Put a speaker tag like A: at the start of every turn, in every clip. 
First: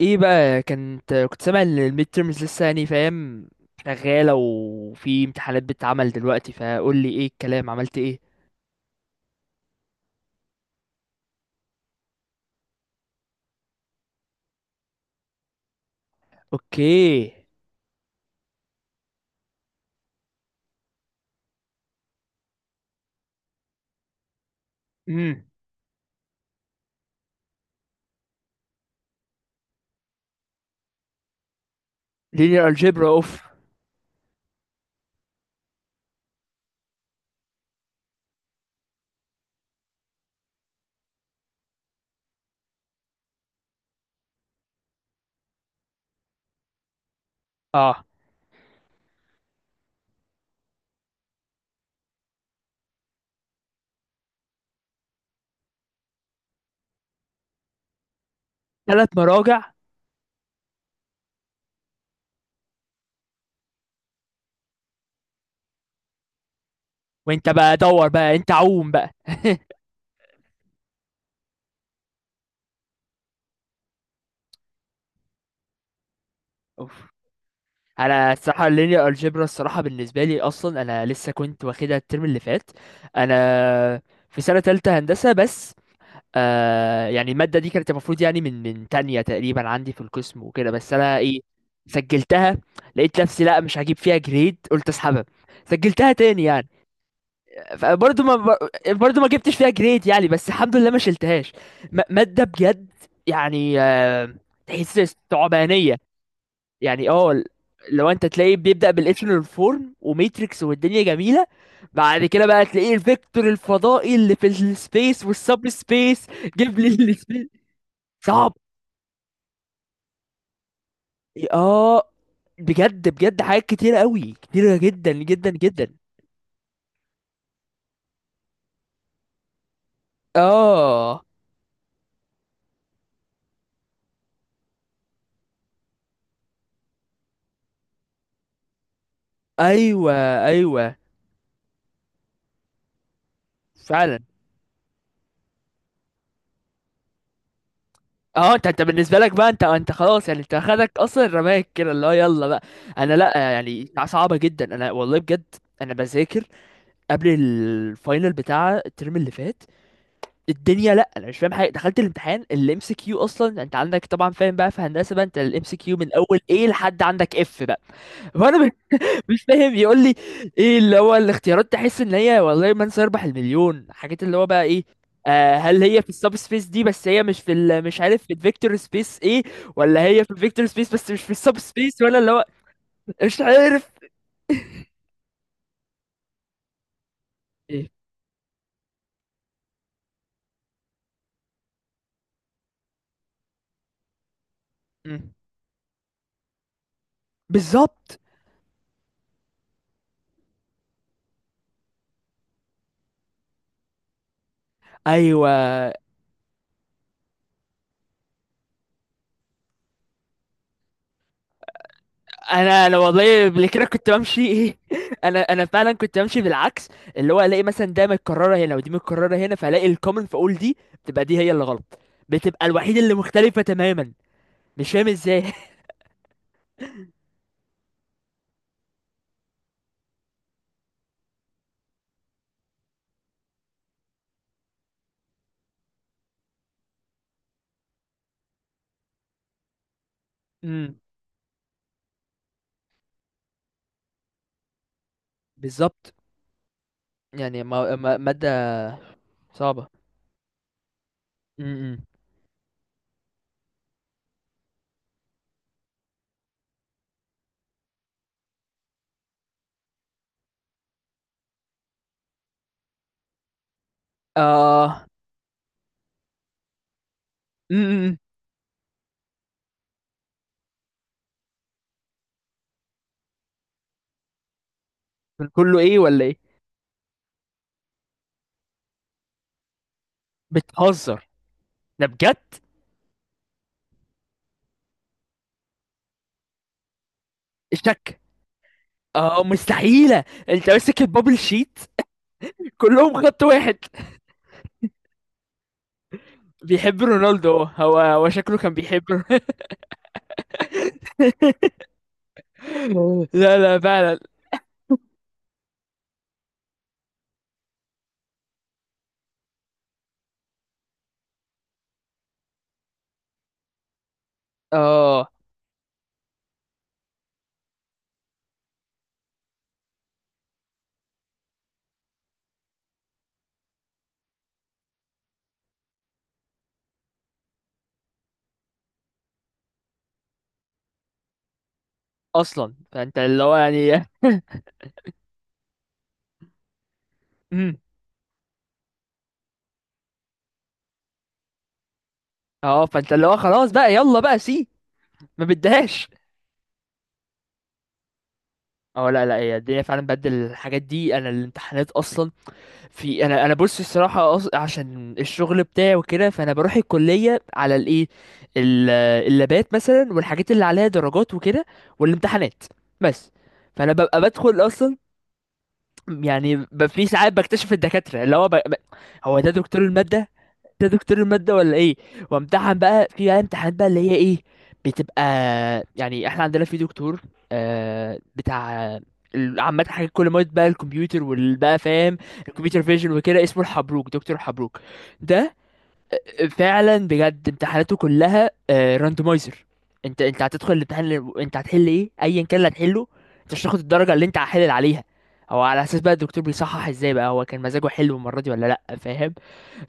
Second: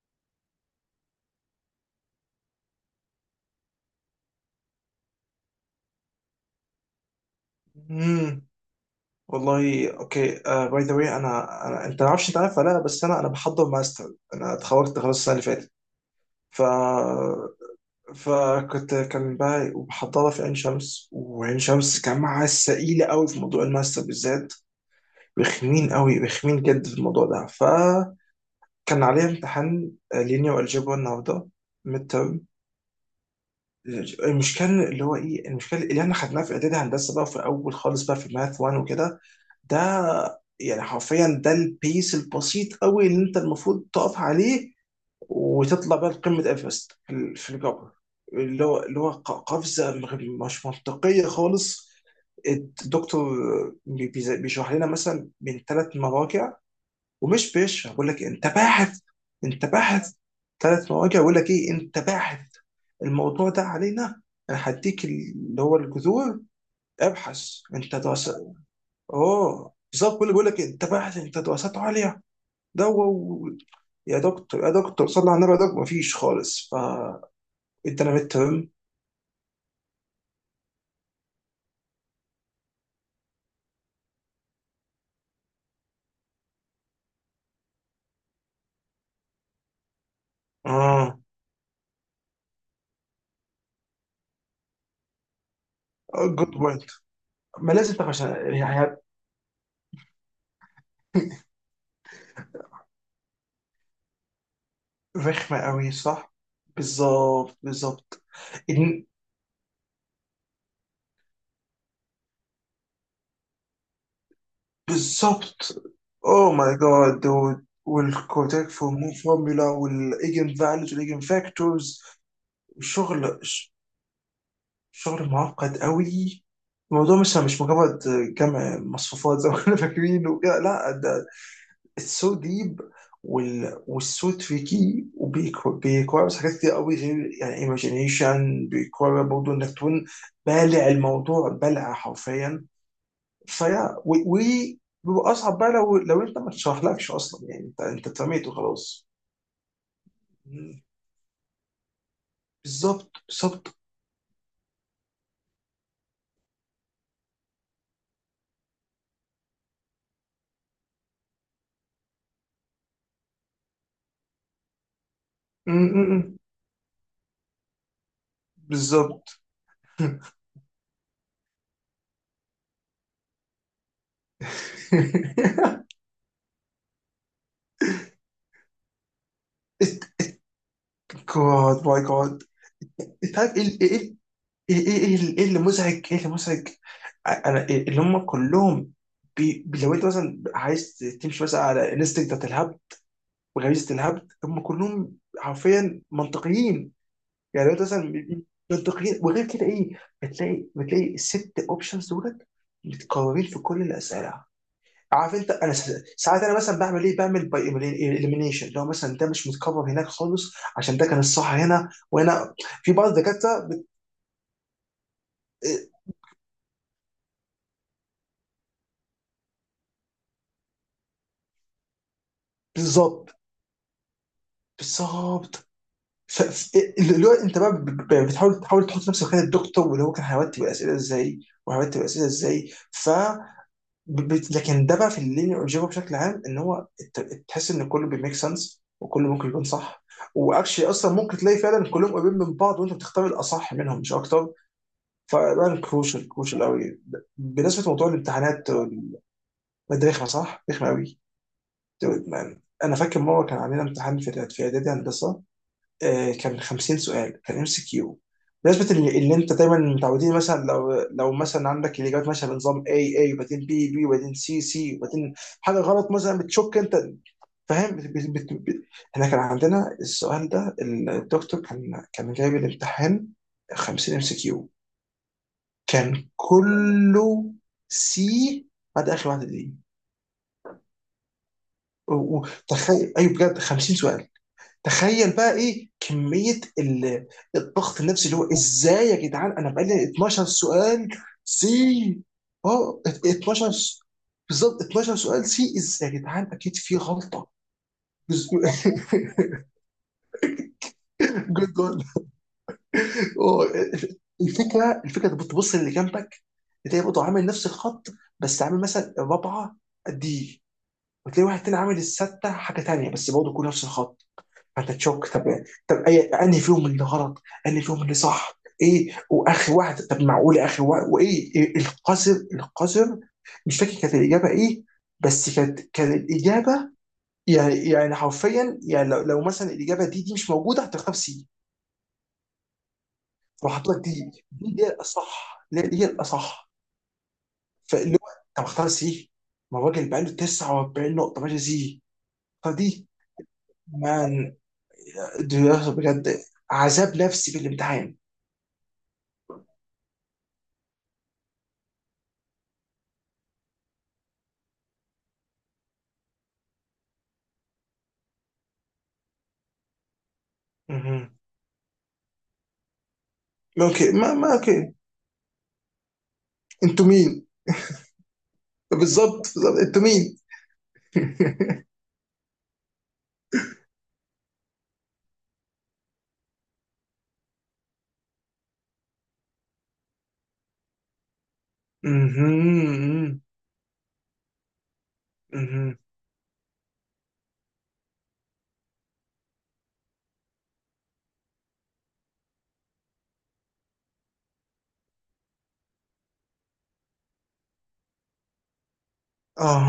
A: ايه بقى كنت سامع ان الميد تيرمز لسه يعني فاهم شغاله وفي امتحانات بتتعمل دلوقتي؟ فقول لي ايه الكلام، عملت ايه؟
B: امم والله، اوكي. باي ذا واي، انا انت ما اعرفش انت عارف ولا لا، بس انا بحضر ماستر، انا اتخرجت خلاص السنه اللي فاتت. ف
A: اوكي.
B: فكنت كان بقى وبحضرها في عين شمس، وعين شمس جامعه ثقيله قوي في موضوع الماستر بالذات،
A: امم
B: رخمين قوي، رخمين جد في الموضوع ده. فكان عليا امتحان لينيا والجبر النهارده، ميد
A: لينير الجبرا اوف.
B: المشكله اللي هو ايه المشكله اللي احنا خدناها في اعدادي هندسه بقى، في اول خالص بقى، في ماث 1 وكده. ده يعني حرفيا ده البيس البسيط قوي اللي انت المفروض تقف عليه وتطلع بقى لقمه ايفرست في الجبر،
A: اه،
B: اللي هو اللي هو قفزه مش منطقيه خالص. الدكتور بيشرح لنا مثلا من ثلاث مراجع، ومش بيشرح. بقول لك إيه، انت باحث،
A: ثلاث
B: انت
A: مراجع.
B: باحث. ثلاث مواجع. بقول لك ايه، انت باحث، الموضوع ده علينا، انا هديك اللي هو الجذور،
A: وانت
B: ابحث
A: بقى
B: انت
A: دور بقى، انت
B: دراسات.
A: عوم بقى.
B: اه بالظبط، كل بيقول لك إيه، انت باحث، انت دراسات عليا. ده و... يا دكتور، يا دكتور، صلى على النبي يا دكتور، مفيش خالص.
A: اوف.
B: فانت انا ميد
A: انا الصراحه
B: ترم.
A: اللينير الجبرا الصراحه بالنسبه لي اصلا انا لسه كنت واخدها الترم اللي فات. انا في سنه تالتة هندسه بس. يعني المادة دي كانت المفروض يعني من تانية تقريبا عندي في القسم وكده، بس أنا
B: اه،
A: إيه، سجلتها. لقيت نفسي لا مش هجيب فيها جريد، قلت أسحبها. سجلتها تاني
B: جود
A: يعني.
B: بوينت، ما لازم تبقى
A: فبرضه
B: عشان
A: ما
B: يعني.
A: برضه ما جبتش فيها جريد يعني، بس الحمد لله ما شلتهاش. مادة بجد يعني، تحس
B: رخمه قوي،
A: استعبانية.
B: صح.
A: يعني
B: بالظبط،
A: لو
B: بالظبط،
A: انت تلاقيه بيبدأ بالإشلون فورم وميتريكس والدنيا جميلة، بعد كده بقى تلاقيه الفيكتور الفضائي اللي في السبيس والسب
B: بالظبط.
A: سبيس.
B: اوه ماي
A: جيب لي،
B: جاد دود،
A: صعب.
B: والكوتاك فورمولا، والايجن فاليوز والايجن فاكتورز.
A: اه بجد
B: شغل
A: بجد، حاجات
B: ش-
A: كتيرة قوي، كتيرة جدا
B: شغل
A: جدا
B: معقد
A: جدا.
B: قوي. الموضوع مش مجرد جمع مصفوفات زي ما احنا فاكرين وكده، لا
A: اه
B: ده اتس سو ديب، والسو تريكي، وبيكويرز حاجات كتير قوي، غير يعني ايماجينيشن بيكوير برضه انك تكون
A: ايوه،
B: بالع
A: ايوه
B: الموضوع بلع حرفيا فيا
A: فعلا.
B: بيبقى اصعب بقى لو انت ما تشرحلكش اصلا، يعني انت اترميت
A: اه، انت
B: وخلاص.
A: بالنسبه لك بقى، انت خلاص يعني، انت
B: مم.
A: خدك اصلا رماك كده اللي هو يلا بقى.
B: بالظبط،
A: انا لا،
B: بالظبط.
A: يعني صعبه جدا، انا والله بجد. انا بذاكر قبل الفاينل بتاع الترم اللي فات الدنيا، لا انا مش فاهم حاجه. دخلت الامتحان الام سي كيو اصلا، انت عندك طبعا فاهم بقى في هندسه بقى، انت الام
B: مم،
A: سي كيو
B: مم،
A: من
B: مم.
A: اول ايه لحد عندك اف بقى. وانا
B: بالظبط.
A: مش فاهم، يقول لي ايه اللي هو الاختيارات، تحس ان هي والله من سيربح المليون، حاجات اللي هو بقى ايه، هل هي في السب سبيس دي بس هي مش في مش عارف في الفيكتور سبيس ايه، ولا هي في الفيكتور سبيس بس مش في السب
B: جاد
A: سبيس،
B: ماي
A: ولا اللي
B: جاد.
A: هو
B: انت
A: مش
B: عارف ايه،
A: عارف
B: ايه، ايه، ايه؟ ايه اللي إيه اللي مزعج ايه اللي مزعج؟ انا
A: ايه.
B: إيه اللي هم كلهم؟ لو انت مثلا عايز تمشي مثلا على انستنكت بتاعت الهبد وغريزه الهبد، هم كلهم
A: مم.
B: حرفيا منطقيين. يعني هو مثلا
A: بالظبط.
B: بيبقى منطقيين، وغير كده ايه، بتلاقي الست اوبشنز دولت متكررين في كل الاسئله. عارف
A: ايوه،
B: انت، انا ساعات انا مثلا بعمل ايه، بعمل باي اليمينيشن، لو مثلا ده مش متكرر هناك خالص عشان ده كان الصح هنا وهنا.
A: انا
B: في
A: انا
B: بعض
A: والله قبل
B: الدكاتره
A: كده كنت بمشي ايه انا فعلا كنت بمشي بالعكس. اللي هو الاقي مثلا ده متكرره هنا ودي متكرره هنا، فالاقي الكومن فاقول دي بتبقى دي هي اللي غلط، بتبقى الوحيده اللي
B: بالظبط،
A: مختلفه تماما. مش فاهم ازاي
B: بالظبط. ف- ف- اللي هو انت بقى بتحاول تحط نفسك مكان الدكتور، واللي هو كان هيرتب الاسئله ازاي وهيرتب الاسئله ازاي. لكن ده بقى في اللينير الجبر بشكل عام، ان هو تحس ان كله بيميك سنس وكله ممكن يكون صح. واكشلي
A: امم
B: اصلا ممكن تلاقي فعلا كلهم قريبين من بعض، وانت بتختار الاصح منهم مش اكتر. فبقى
A: بالظبط.
B: كروشال، كروشال قوي.
A: يعني
B: بالنسبه
A: ما
B: لموضوع
A: ما مادة
B: الامتحانات
A: صعبة.
B: ده رخمه صح؟ رخمه قوي.
A: امم
B: انا فاكر مره كان عندنا امتحان في اعدادي هندسه. كان 50 سؤال، كان ام سي كيو. بالنسبه اللي انت دايما متعودين، مثلا لو مثلا عندك الاجابات ماشيه بنظام اي اي وبعدين بي بي وبعدين سي سي
A: اه.
B: وبعدين حاجه غلط مثلا، بتشك انت فاهم
A: امم
B: احنا كان عندنا السؤال ده، الدكتور كان جايب الامتحان 50 ام سي كيو،
A: من كله ايه ولا
B: كان
A: ايه؟
B: كله سي بعد اخر واحده دي.
A: بتهزر؟ ده بجد؟
B: وتخيل، ايوه بجد، 50 سؤال. تخيل بقى ايه كمية الضغط
A: شك.
B: النفسي، اللي هو ازاي يا
A: اه
B: جدعان انا بقالي
A: مستحيلة،
B: 12
A: انت ماسك
B: سؤال
A: البابل شيت.
B: سي. اه
A: كلهم خط
B: 12
A: واحد.
B: بالظبط، 12 سؤال سي، ازاي يا جدعان، اكيد في
A: بيحب
B: غلطة.
A: رونالدو، هو هو هو
B: بس-
A: شكله كان
B: جد والله.
A: لا،
B: آه،
A: لا فعلا.
B: الفكرة، انت بتبص اللي جنبك، بتلاقي برضه عامل نفس الخط، بس عامل مثلا الرابعة دي، وتلاقي واحد تاني عامل الستة حاجة تانية، بس برضه كله نفس الخط. هتتشوك.
A: اه
B: طب اي انهي فيهم اللي غلط، انهي فيهم اللي صح، ايه واخر واحد، طب معقول اخر واحد، وايه، إيه القذر القذر. مش فاكر كانت الاجابه ايه، بس كانت الاجابه، يعني حرفيا يعني، لو مثلا الاجابه دي مش موجوده، هتختار سي،
A: اصلا فانت اللي هو
B: وحط لك
A: يعني.
B: دي اللي هي الاصح، اللي هي الاصح.
A: امم
B: فاللي هو، طب اختار سي، ما الراجل بقى له 49 نقطه ماشي سي،
A: اه،
B: فدي
A: فانت اللي هو خلاص بقى يلا بقى
B: مان.
A: سي. ما
B: دي
A: بدهاش.
B: بجد عذاب نفسي في الامتحان.
A: اه لا، لا هي الدنيا فعلا بدل الحاجات دي، انا الامتحانات اصلا في، انا بص الصراحه عشان الشغل بتاعي وكده، فانا بروح الكليه على الايه، ال- اللابات مثلا والحاجات اللي عليها درجات وكده، والامتحانات بس. فانا
B: اوكي،
A: ببقى
B: ما
A: بدخل
B: اوكي،
A: اصلا يعني،
B: انتوا
A: في ساعات
B: مين؟
A: بكتشف الدكاتره اللي هو هو ده
B: بالظبط، بالظبط،
A: دكتور
B: انتوا
A: الماده؟
B: مين؟
A: ده دكتور المادة ولا ايه؟ وامتحن بقى في بقى امتحانات بقى اللي هي ايه، بتبقى يعني احنا عندنا في دكتور، بتاع عامة حاجات كل ما بقى الكمبيوتر والبقى فاهم الكمبيوتر فيجن
B: مهم.
A: وكده، اسمه الحبروك، دكتور الحبروك ده.
B: مهم.
A: فعلا بجد امتحاناته كلها راندمايزر. انت هتدخل الامتحان انت هتحل ايه، ايا كان اللي هتحله، انت مش هتاخد الدرجه اللي انت هحلل عليها. هو على اساس بقى الدكتور بيصحح ازاي بقى، هو كان مزاجه حلو المره دي ولا لا، فاهم؟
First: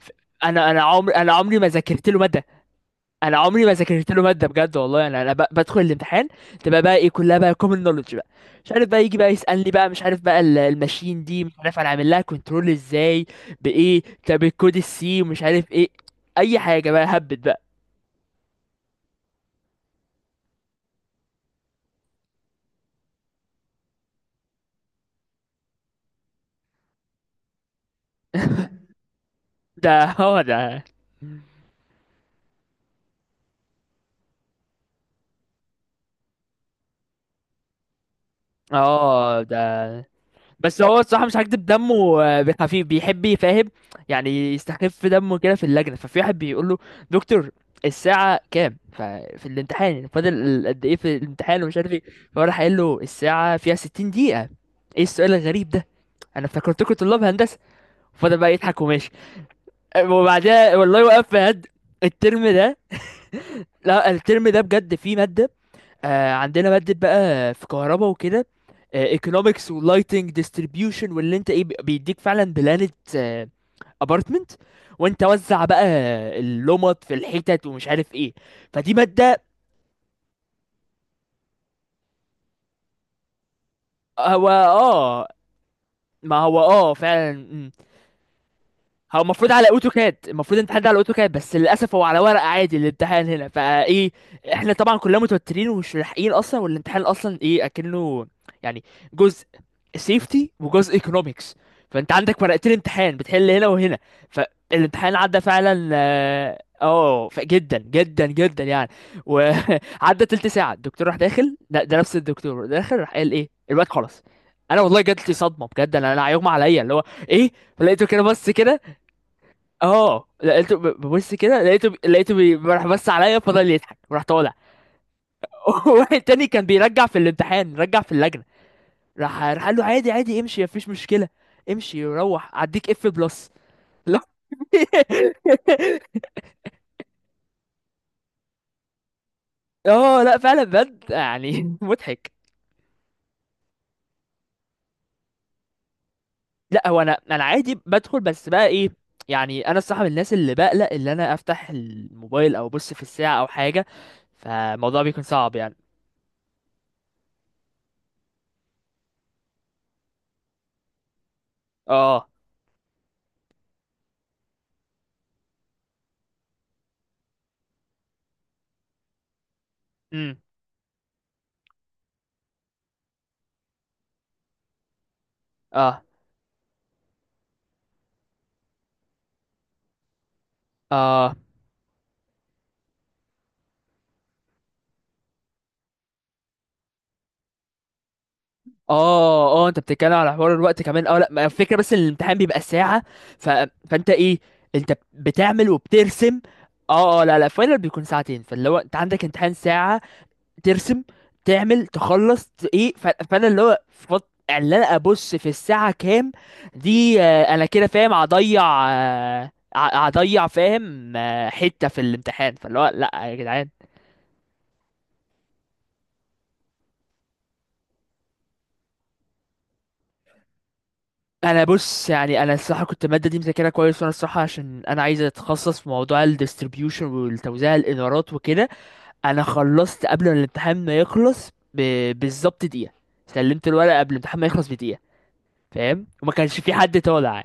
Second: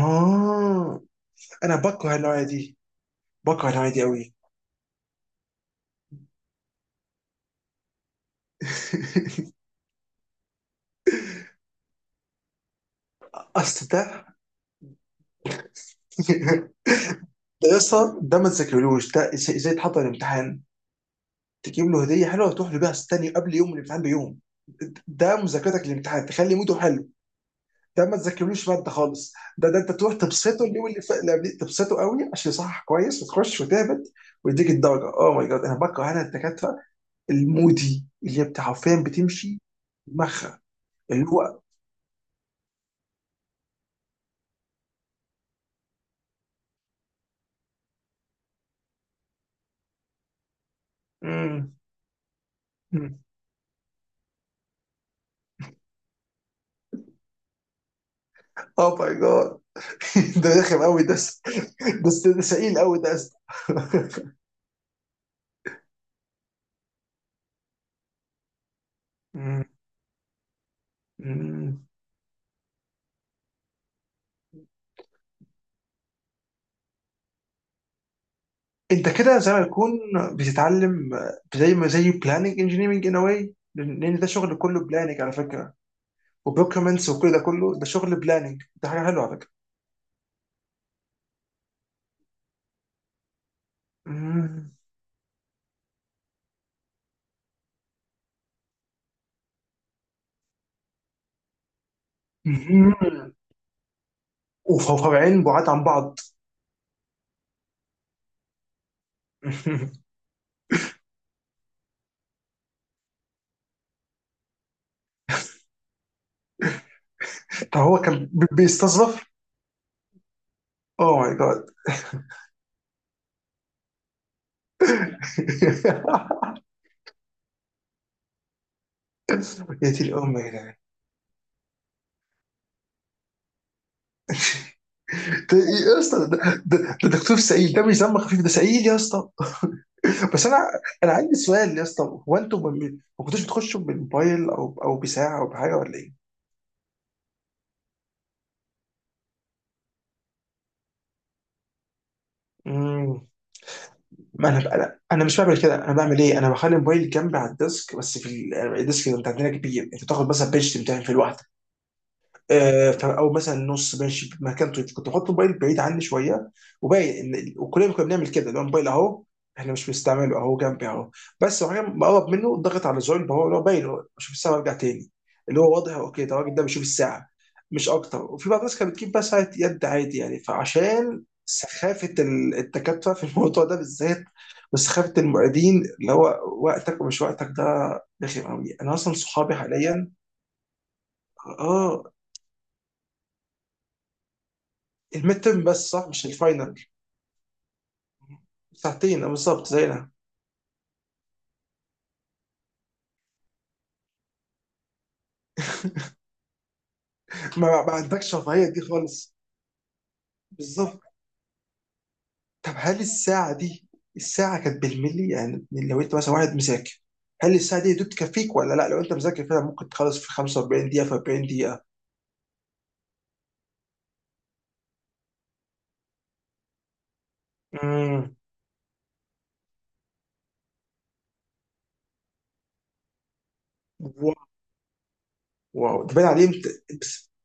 A: ف- انا عمري ما
B: انا
A: ذاكرت
B: بكره
A: له
B: النوعيه
A: ماده.
B: دي،
A: انا عمري
B: بكره
A: ما
B: النوعيه دي
A: ذاكرت له
B: قوي.
A: ماده بجد والله، يعني انا بدخل الامتحان تبقى بقى ايه كلها بقى كومن نولج بقى. مش عارف بقى يجي بقى يسالني بقى مش عارف بقى الماشين دي مش عارف انا عامل لها كنترول ازاي،
B: اصل
A: بايه،
B: ده.
A: طب الكود السي مش عارف ايه، اي حاجه بقى هبت بقى.
B: ده يسطا، ده ما تذاكرلوش، ده إزاي تحضر الامتحان؟ تجيب له هديه حلوه وتروح له بيها، تاني قبل يوم الامتحان بيوم، ده مذاكرتك للامتحان، تخلي موده حلو. ده ما تذاكرلوش ماده خالص. ده انت
A: ده
B: تروح
A: هو
B: تبسطه
A: ده.
B: اليوم اللي فات اللي قبليه، تبسطه قوي عشان يصحح كويس، وتخش وتهبط ويديك الدرجه. اوه ماي جاد. انا بكره انا الدكاتره المودي، اللي بتاع حرفيا
A: اه،
B: بتمشي
A: ده
B: دماغها،
A: بس هو
B: اللي
A: الصراحه مش
B: هو.
A: هكدب دمه خفيف بيحب يفهم. يعني يستخف دمه كده في اللجنه. ففي واحد بيقول له: دكتور، الساعه كام، ففي الامتحان فاضل قد ايه في الامتحان
B: مم،
A: ومش عارف ايه. فهو راح قايل له:
B: مم.
A: الساعه فيها 60 دقيقه. ايه السؤال الغريب ده، انا افتكرتكم طلاب هندسه. فضل بقى يضحك
B: اوه
A: وماشي.
B: ماي جاد. ده
A: وبعدها
B: رخم قوي،
A: والله وقف فهد
B: ده
A: الترم ده.
B: سئيل قوي ده أصلاً.
A: لا، الترم ده بجد فيه ماده، عندنا مادة بقى في كهرباء وكده،
B: مم.
A: ايكونومكس ولايتنج ديستريبيوشن، واللي انت ايه
B: مم.
A: بيديك فعلا بلانة ابارتمنت وانت وزع بقى اللمط في الحتت ومش عارف ايه. فدي
B: انت كده
A: مادة،
B: زي ما يكون بتتعلم، زي ما، بلاننج انجينيرنج ان واي، لان ده
A: هو
B: شغل كله بلاننج
A: اه،
B: على فكره،
A: ما هو اه
B: وبروكيومنتس، وكل ده
A: فعلا.
B: كله، ده شغل بلاننج، ده حاجه
A: هو
B: حلوه على فكره.
A: المفروض على اوتوكاد، المفروض الامتحان ده على اوتوكاد بس للاسف هو على ورق عادي الامتحان، هنا فايه
B: مم.
A: احنا طبعا كلنا متوترين ومش ملاحقين اصلا. والامتحان اصلا ايه اكنه يعني جزء سيفتي وجزء ايكونومكس، فانت عندك ورقتين
B: مم.
A: امتحان بتحل هنا وهنا. فالامتحان عدى
B: وفرعين بعاد عن
A: فعلا،
B: بعض.
A: جدا جدا جدا يعني. وعدى تلت ساعه الدكتور راح داخل، ده نفس الدكتور داخل راح قال ايه الوقت خلاص. انا والله جات لي صدمه بجد، انا هيغمى عليا اللي هو ايه.
B: فهو
A: فلقيته كده
B: كان
A: بس كده.
B: بيستظرف.
A: اه لقيته
B: اوه ماي
A: ببص كده،
B: جاد.
A: راح بص عليا فضل يضحك وراح طالع. واحد تاني كان بيرجع في الامتحان، رجع في اللجنه. راح قال له:
B: يا دي
A: عادي
B: الام
A: عادي،
B: يا
A: امشي،
B: جدعان.
A: مفيش مشكله، امشي روح اديك اف بلس. لا
B: إيه يا اسطى، ده دكتور سعيد، ده مش دم خفيف، ده سعيد يا اسطى.
A: اه لا
B: بس انا،
A: فعلا بجد
B: عندي
A: يعني
B: سؤال يا اسطى.
A: مضحك.
B: هو انتوا ما كنتوش بتخشوا بالموبايل او بساعه او بحاجه ولا
A: لا هو انا عادي بدخل بس بقى ايه، يعني انا الصراحه من الناس اللي بقلق ان انا افتح الموبايل او ابص في
B: ايه؟
A: الساعه او حاجه.
B: ما انا انا
A: فالموضوع بيكون
B: انا مش
A: صعب
B: بعمل كده،
A: يعني.
B: انا بعمل ايه، انا بخلي الموبايل جنبي على الديسك بس في الديسك اللي انت عندنا كبير، انت تاخد بس البيج بتاعي في الواحده.
A: اه.
B: او مثلا نص ماشي في مكانته، كنت بحط الموبايل بعيد عني شويه، وباقي وكلنا كنا بنعمل كده اللي هو، الموبايل اهو، احنا مش
A: امم
B: بنستعمله، اهو جنبي اهو. بس وبعدين بقرب منه، ضغط على زرار، اللي هو باين هو بشوف الساعه وارجع تاني، اللي هو واضح
A: اه.
B: اوكي ده الراجل ده بيشوف الساعه مش اكتر. وفي بعض الناس كانت بتجيب بقى ساعه يد عادي يعني، فعشان
A: اه.
B: سخافه الدكاتره في الموضوع ده بالذات، وسخافه المعيدين اللي هو وقتك ومش وقتك، ده رخم قوي. انا اصلا صحابي
A: اه اه، انت
B: حاليا.
A: بتتكلم على حوار الوقت كمان. اه لا، ما الفكره بس ان
B: اه،
A: الامتحان بيبقى ساعه. ف... فانت ايه انت
B: الميد ترم
A: بتعمل
B: بس صح، مش
A: وبترسم.
B: الفاينل.
A: اه اه لا، لا فاينل بيكون ساعتين. فاللي هو انت
B: ساعتين،
A: عندك امتحان
B: بالظبط
A: ساعه،
B: زينا.
A: ترسم تعمل تخلص ايه فانا اللي هو اللي انا ابص في الساعه كام دي، انا
B: ما,
A: كده
B: ما
A: فاهم
B: عندكش رفاهية دي
A: هضيع،
B: خالص،
A: هضيع
B: بالظبط.
A: فاهم حته في الامتحان،
B: طب
A: فاللي هو
B: هل
A: لا يا
B: الساعة
A: جدعان.
B: دي، الساعة كانت بالملي يعني، لو انت مثلا واحد مذاكر، هل الساعة دي يا دوب تكفيك ولا لا؟ لو انت مذاكر فعلا ممكن تخلص في 45 دقيقة، في 40
A: انا
B: دقيقة؟
A: بص يعني انا الصراحه كنت الماده دي مذاكرها كويس، وانا الصراحه عشان انا عايز اتخصص في موضوع الديستريبيوشن والتوزيع الادارات
B: امم
A: وكده، انا خلصت قبل ما الامتحان ما يخلص بالظبط دقيقه. سلمت الورقه قبل الامتحان ما
B: واو.
A: يخلص بدقيقه.
B: واو،
A: فاهم؟
B: ده باين
A: وما
B: عليه
A: كانش
B: امت...
A: في حد
B: بس-
A: طالع.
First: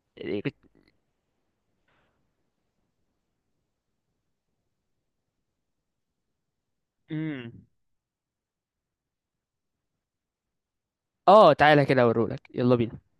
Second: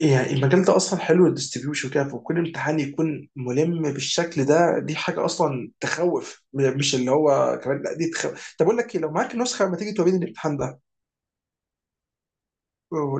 B: يعني
A: يعني كنت...
B: المجال ده اصلا حلو، الديستريبيوشن وكده، وكل امتحان يكون ملم بالشكل ده، دي حاجة اصلا تخوف، مش اللي
A: مم.
B: هو كمان، لا دي تخوف. طب اقول لك ايه، لو معاك نسخة ما تيجي توريني الامتحان ده؟
A: اه تعالى كده اوريهولك، يلا بينا.
B: هو